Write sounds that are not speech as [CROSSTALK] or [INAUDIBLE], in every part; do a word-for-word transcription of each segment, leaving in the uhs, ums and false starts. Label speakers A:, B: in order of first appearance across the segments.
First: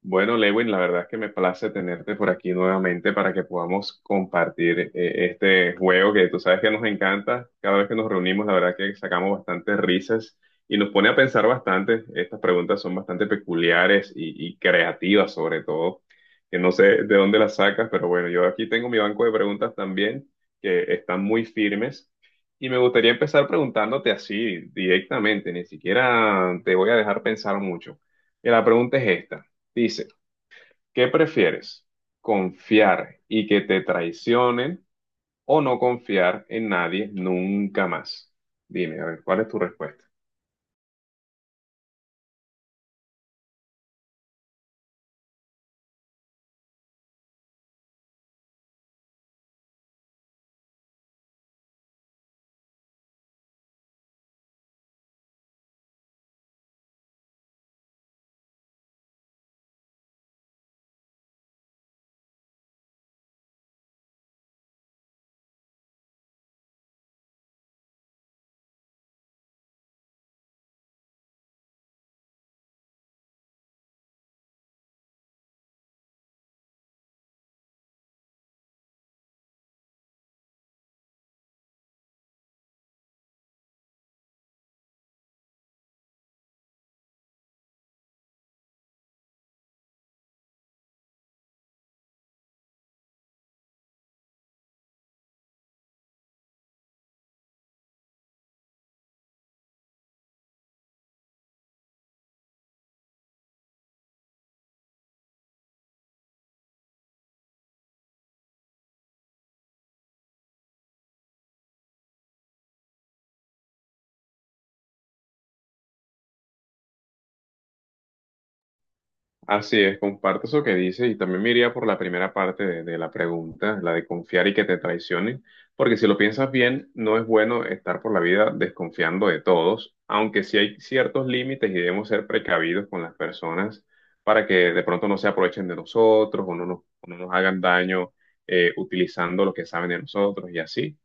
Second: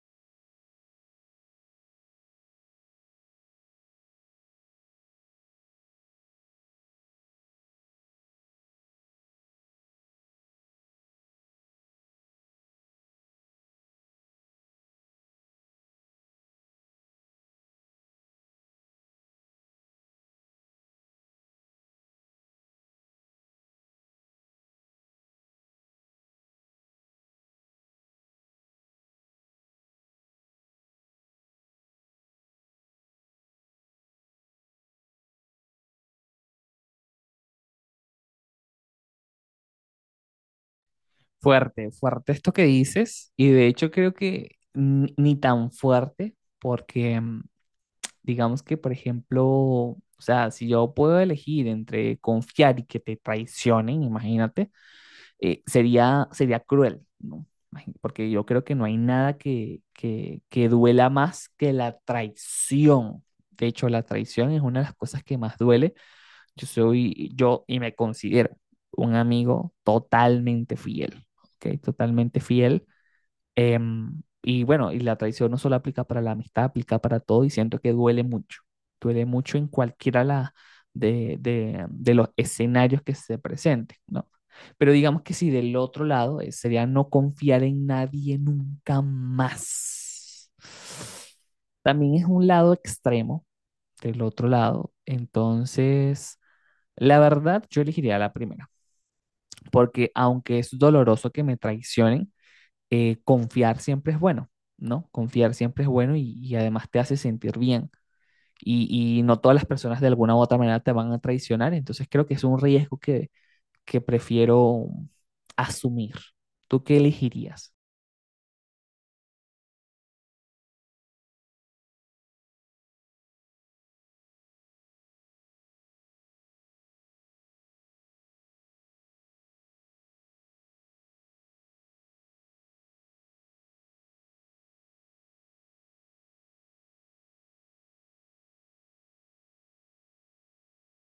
A: Bueno, Lewin, la verdad es que me place tenerte por aquí nuevamente para que podamos compartir eh, este juego que tú sabes que nos encanta. Cada vez que nos reunimos, la verdad que sacamos bastantes risas y nos pone a pensar bastante. Estas preguntas son bastante peculiares y, y creativas sobre todo, que no sé de dónde las sacas, pero bueno, yo aquí tengo mi banco de preguntas también que están muy firmes. Y me gustaría empezar preguntándote así directamente, ni siquiera te voy a dejar pensar mucho. Y la pregunta es esta. Dice, ¿qué prefieres? ¿Confiar y que te traicionen o no confiar en nadie nunca más? Dime, a ver, ¿cuál es tu respuesta?
B: Fuerte, fuerte esto que dices, y de hecho creo que ni, ni tan fuerte, porque mm, digamos que, por ejemplo, o sea, si yo puedo elegir entre confiar y que te traicionen, imagínate, eh, sería, sería cruel, ¿no? Imagi- Porque yo creo que no hay nada que, que, que duela más que la traición. De hecho, la traición es una de las cosas que más duele. Yo soy yo y me considero un amigo totalmente fiel, ¿ok? Totalmente fiel. Em, y bueno, y la traición no solo aplica para la amistad, aplica para todo y siento que duele mucho. Duele mucho en cualquiera la- de, de- de los escenarios que se presenten, ¿no? Pero digamos que si del otro lado eh, sería no confiar en nadie nunca más. También es un lado extremo del otro lado. Entonces, la verdad, yo elegiría la primera, porque aunque es doloroso que me traicionen, eh, confiar siempre es bueno, ¿no? Confiar siempre es bueno y, y además te hace sentir bien. Y, y no todas las personas de alguna u otra manera te van a traicionar, entonces creo que es un riesgo que, que prefiero asumir. ¿Tú qué elegirías?
A: Así es, comparto eso que dice y también me iría por la primera parte de, de la pregunta, la de confiar y que te traicionen, porque si lo piensas bien, no es bueno estar por la vida desconfiando de todos, aunque sí hay ciertos límites y debemos ser precavidos con las personas para que de pronto no se aprovechen de nosotros o no nos, o no nos hagan daño eh, utilizando lo que saben de nosotros y así.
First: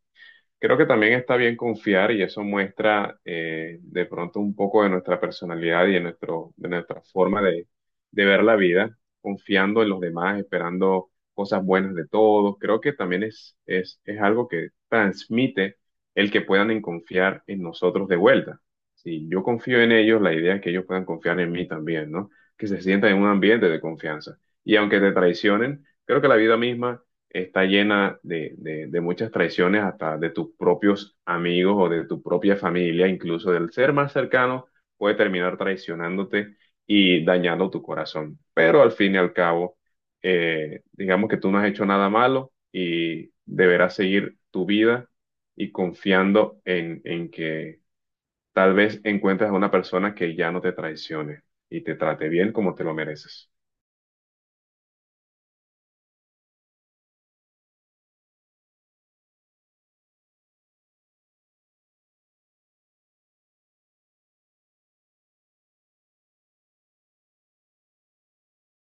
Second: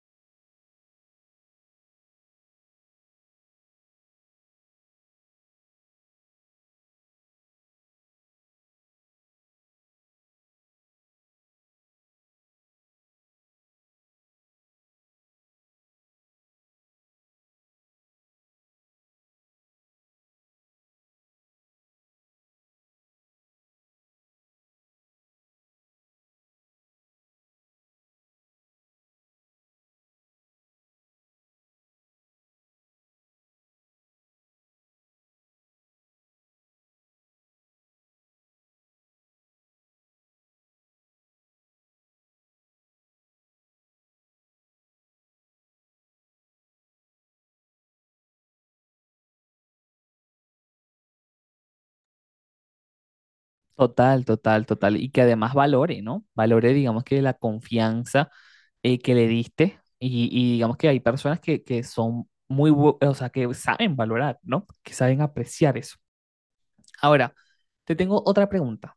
A: Creo que también está bien confiar y eso muestra eh, de pronto un poco de nuestra personalidad y de, nuestro, de nuestra forma de, de ver la vida, confiando en los demás, esperando cosas buenas de todos. Creo que también es, es, es algo que transmite el que puedan en confiar en nosotros de vuelta. Si yo confío en ellos, la idea es que ellos puedan confiar en mí también, ¿no? Que se sientan en un ambiente de confianza. Y aunque te traicionen, creo que la vida misma está llena de, de- de muchas traiciones, hasta de tus propios amigos o de tu propia familia, incluso del ser más cercano, puede terminar traicionándote y dañando tu corazón. Pero al fin y al cabo, eh, digamos que tú no has hecho nada malo y deberás seguir tu vida y confiando en, en que tal vez encuentres a una persona que ya no te traicione y te trate bien como te lo mereces.
B: Total, total, total. Y que además valore, ¿no? Valore, digamos que la confianza eh, que le diste y, y digamos que hay personas que, que son muy, bu- o sea, que saben valorar, ¿no? Que saben apreciar eso. Ahora, te tengo otra pregunta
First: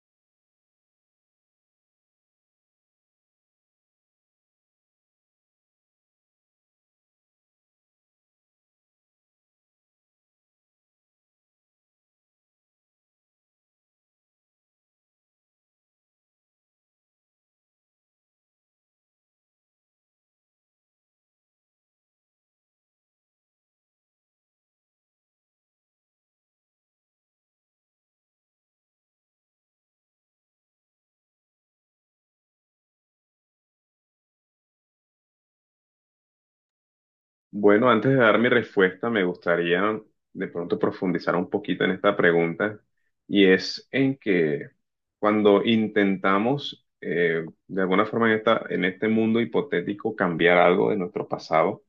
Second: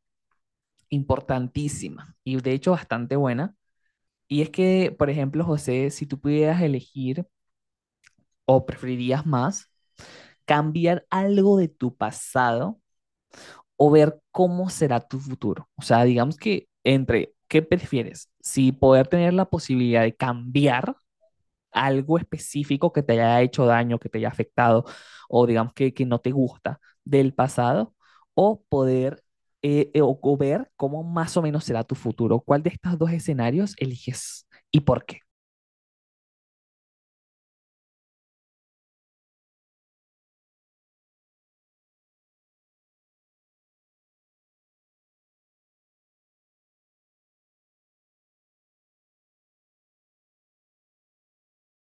B: importantísima y de hecho bastante buena. Y es que, por ejemplo, José, si tú pudieras elegir o preferirías más cambiar algo de tu pasado o ver cómo será tu futuro. O sea, digamos que entre, ¿qué prefieres? Si poder tener la posibilidad de cambiar algo específico que te haya hecho daño, que te haya afectado, o digamos que, que no te gusta del pasado, o poder eh, eh, o, o ver cómo más o menos será tu futuro. ¿Cuál de estos dos escenarios eliges y por qué?
A: Bueno, antes de dar mi respuesta, me gustaría de pronto profundizar un poquito en esta pregunta y es en que cuando intentamos eh, de alguna forma en esta, en este mundo hipotético cambiar algo de nuestro pasado,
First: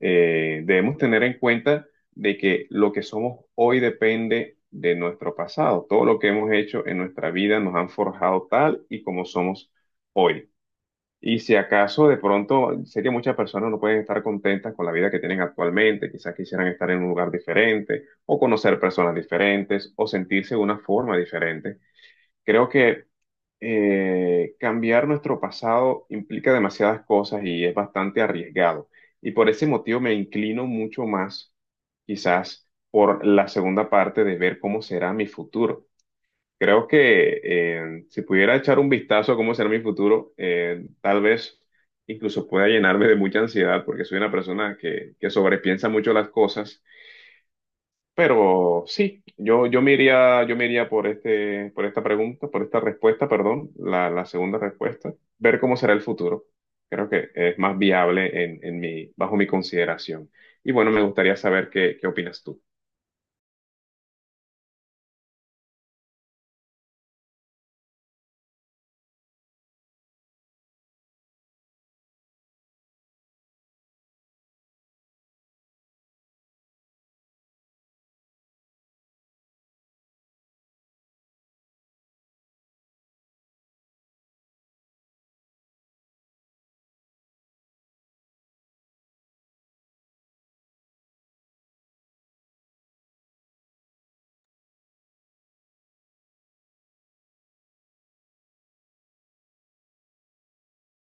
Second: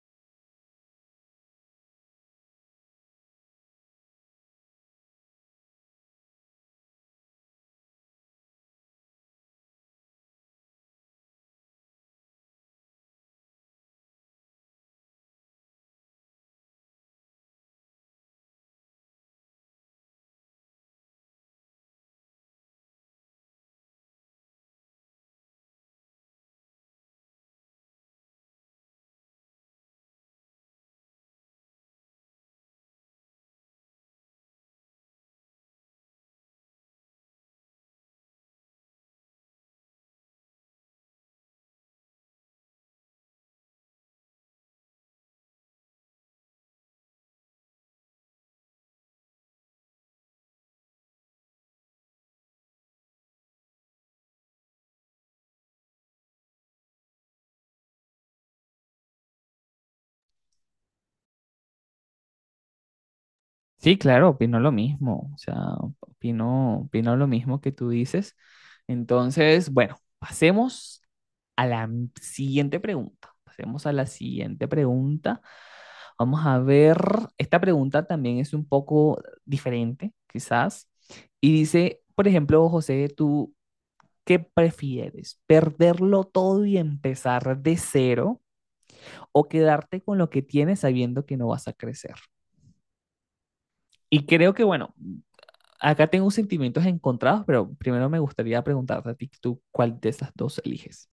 A: eh, debemos tener en cuenta de que lo que somos hoy depende de nuestro pasado. Todo lo que hemos hecho en nuestra vida nos han forjado tal y como somos hoy. Y si acaso de pronto sé que muchas personas no pueden estar contentas con la vida que tienen actualmente, quizás quisieran estar en un lugar diferente o conocer personas diferentes o sentirse de una forma diferente. Creo que eh, cambiar nuestro pasado implica demasiadas cosas y es bastante arriesgado. Y por ese motivo me inclino mucho más quizás por la segunda parte de ver cómo será mi futuro. Creo que eh, si pudiera echar un vistazo a cómo será mi futuro, eh, tal vez incluso pueda llenarme de mucha ansiedad porque soy una persona que, que sobrepiensa mucho las cosas. Pero sí, yo, yo me iría, yo me iría por este, por esta pregunta, por esta respuesta, perdón, la, la segunda respuesta, ver cómo será el futuro. Creo que es más viable en, en mi, bajo mi consideración. Y bueno, me gustaría saber qué, qué opinas tú.
B: Sí, claro, opino lo mismo. O sea, opino, opino lo mismo que tú dices. Entonces, bueno, pasemos a la siguiente pregunta. Pasemos a la siguiente pregunta. Vamos a ver, esta pregunta también es un poco diferente, quizás. Y dice, por ejemplo, José, ¿tú qué prefieres? ¿Perderlo todo y empezar de cero o quedarte con lo que tienes sabiendo que no vas a crecer? Y creo que, bueno, acá tengo sentimientos encontrados, pero primero me gustaría preguntarte a ti, ¿tú cuál de esas dos eliges?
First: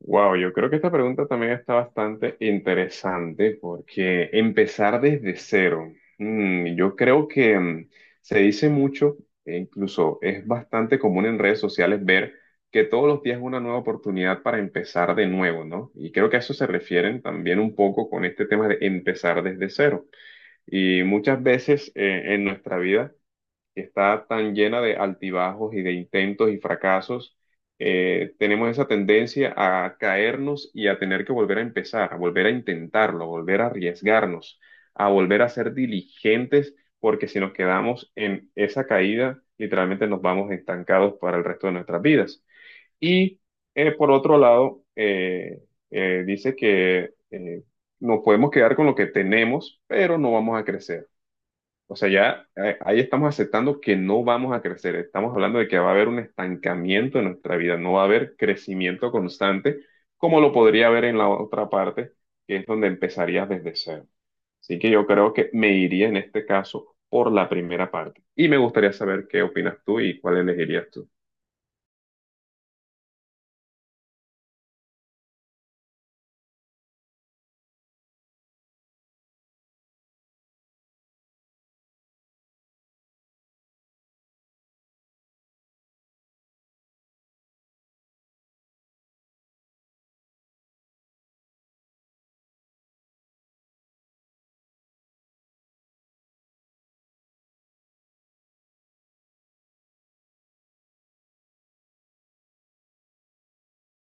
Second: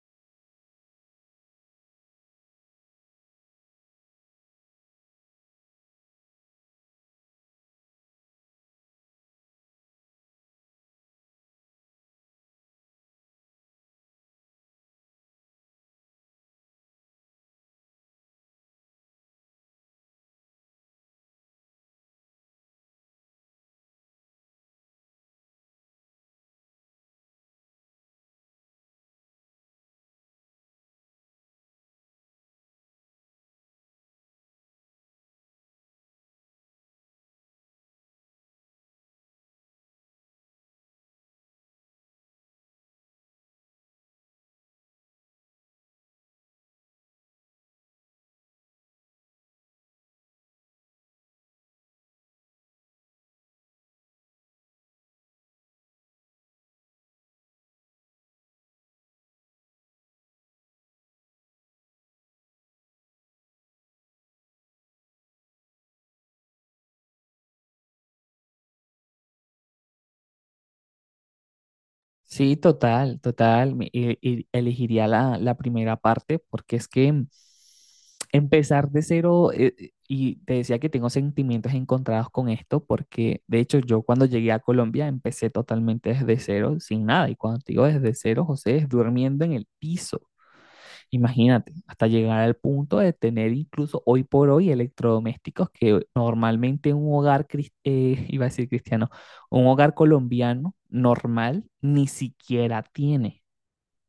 A: Wow, yo creo que esta pregunta también está bastante interesante porque empezar desde cero, mm, yo creo que mm, se dice mucho e incluso es bastante común en redes sociales ver que todos los días es una nueva oportunidad para empezar de nuevo, ¿no? Y creo que a eso se refieren también un poco con este tema de empezar desde cero. Y muchas veces eh, en nuestra vida que está tan llena de altibajos y de intentos y fracasos, eh, tenemos esa tendencia a caernos y a tener que volver a empezar, a volver a intentarlo, a volver a arriesgarnos, a volver a ser diligentes, porque si nos quedamos en esa caída, literalmente nos vamos estancados para el resto de nuestras vidas. Y eh, por otro lado, eh, eh, dice que eh, nos podemos quedar con lo que tenemos, pero no vamos a crecer. O sea, ya eh, ahí estamos aceptando que no vamos a crecer. Estamos hablando de que va a haber un estancamiento en nuestra vida, no va a haber crecimiento constante como lo podría haber en la otra parte, que es donde empezarías desde cero. Así que yo creo que me iría en este caso por la primera parte. Y me gustaría saber qué opinas tú y cuál elegirías tú.
B: Sí, total, total. Me- e- e- elegiría la, la primera parte porque es que mm, empezar de cero, eh, eh, y te decía que tengo sentimientos encontrados con esto porque de hecho yo cuando llegué a Colombia empecé totalmente desde cero, sin nada. Y cuando te digo desde cero, José, es durmiendo en el piso. Imagínate, hasta llegar al punto de tener incluso hoy por hoy electrodomésticos que normalmente un hogar, cris- eh, [LAUGHS] iba a decir cristiano, un hogar colombiano normal ni siquiera tiene,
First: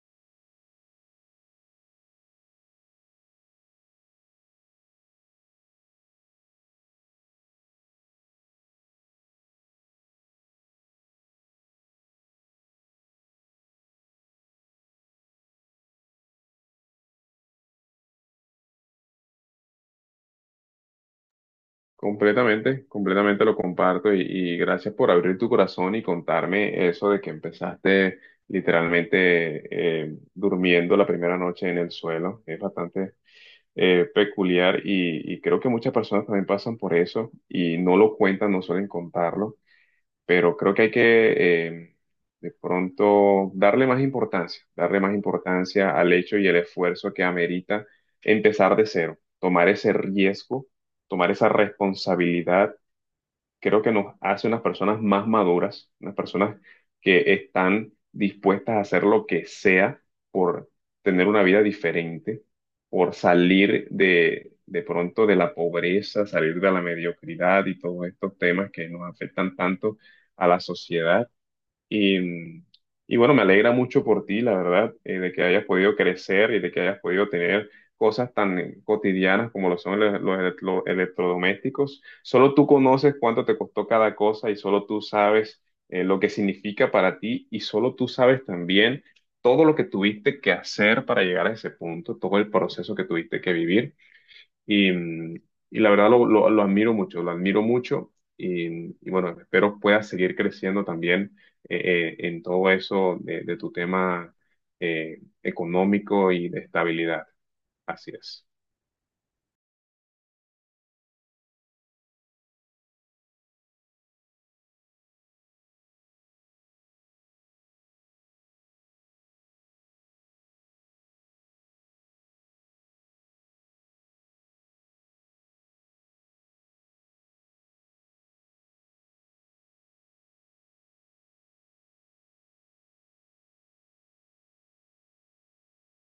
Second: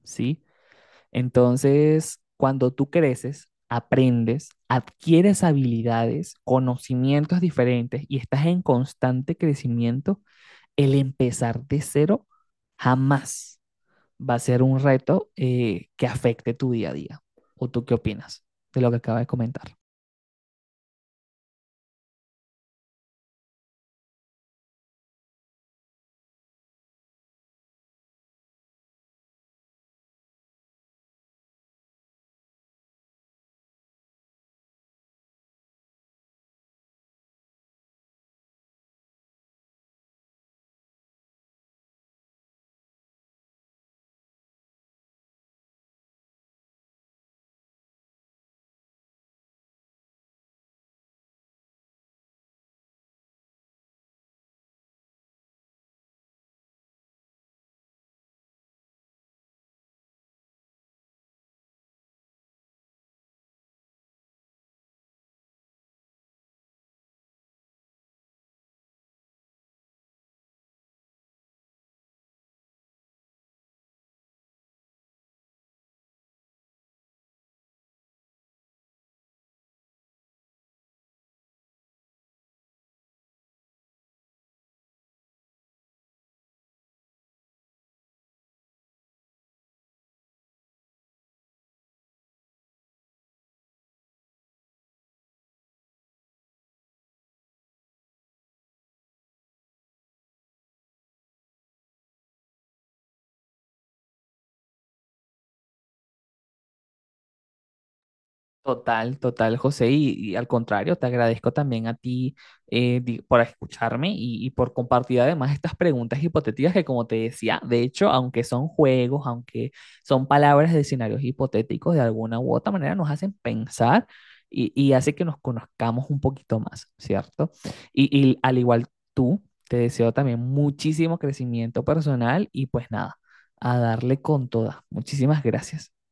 B: ¿sí? Entonces, cuando tú creces, aprendes, adquieres habilidades, conocimientos diferentes y estás en constante crecimiento, el empezar de cero jamás va a ser un reto eh, que afecte tu día a día. ¿O tú qué opinas de lo que acaba de comentar?
A: Completamente, completamente lo comparto y, y gracias por abrir tu corazón y contarme eso de que empezaste literalmente eh, durmiendo la primera noche en el suelo. Es bastante eh, peculiar y, y creo que muchas personas también pasan por eso y no lo cuentan, no suelen contarlo pero creo que hay que eh, de pronto darle más importancia, darle más importancia al hecho y el esfuerzo que amerita empezar de cero, tomar ese riesgo, tomar esa responsabilidad creo que nos hace unas personas más maduras, unas personas que están dispuestas a hacer lo que sea por tener una vida diferente, por salir de, de pronto de la pobreza, salir de la mediocridad y todos estos temas que nos afectan tanto a la sociedad. Y, y bueno, me alegra mucho por ti, la verdad, eh, de que hayas podido crecer y de que hayas podido tener cosas tan eh, cotidianas como lo son los, los electro- electrodomésticos. Solo tú conoces cuánto te costó cada cosa y solo tú sabes eh, lo que significa para ti y solo tú sabes también todo lo que tuviste que hacer para llegar a ese punto, todo el proceso que tuviste que vivir. Y, mm, y la verdad lo, lo- lo admiro mucho, lo admiro mucho y, mm, y bueno, espero puedas seguir creciendo también eh, eh, en todo eso de, de tu tema eh, económico y de estabilidad. Así es.
B: Total, total, José. Y, y al contrario, te agradezco también a ti eh, di- por escucharme y, y por compartir además estas preguntas hipotéticas que, como te decía, de hecho, aunque son juegos, aunque son palabras de escenarios hipotéticos, de alguna u otra manera nos hacen pensar y, y hace que nos conozcamos un poquito más, ¿cierto? Y, y al igual tú, te deseo también muchísimo crecimiento personal y pues nada, a darle con todas. Muchísimas gracias.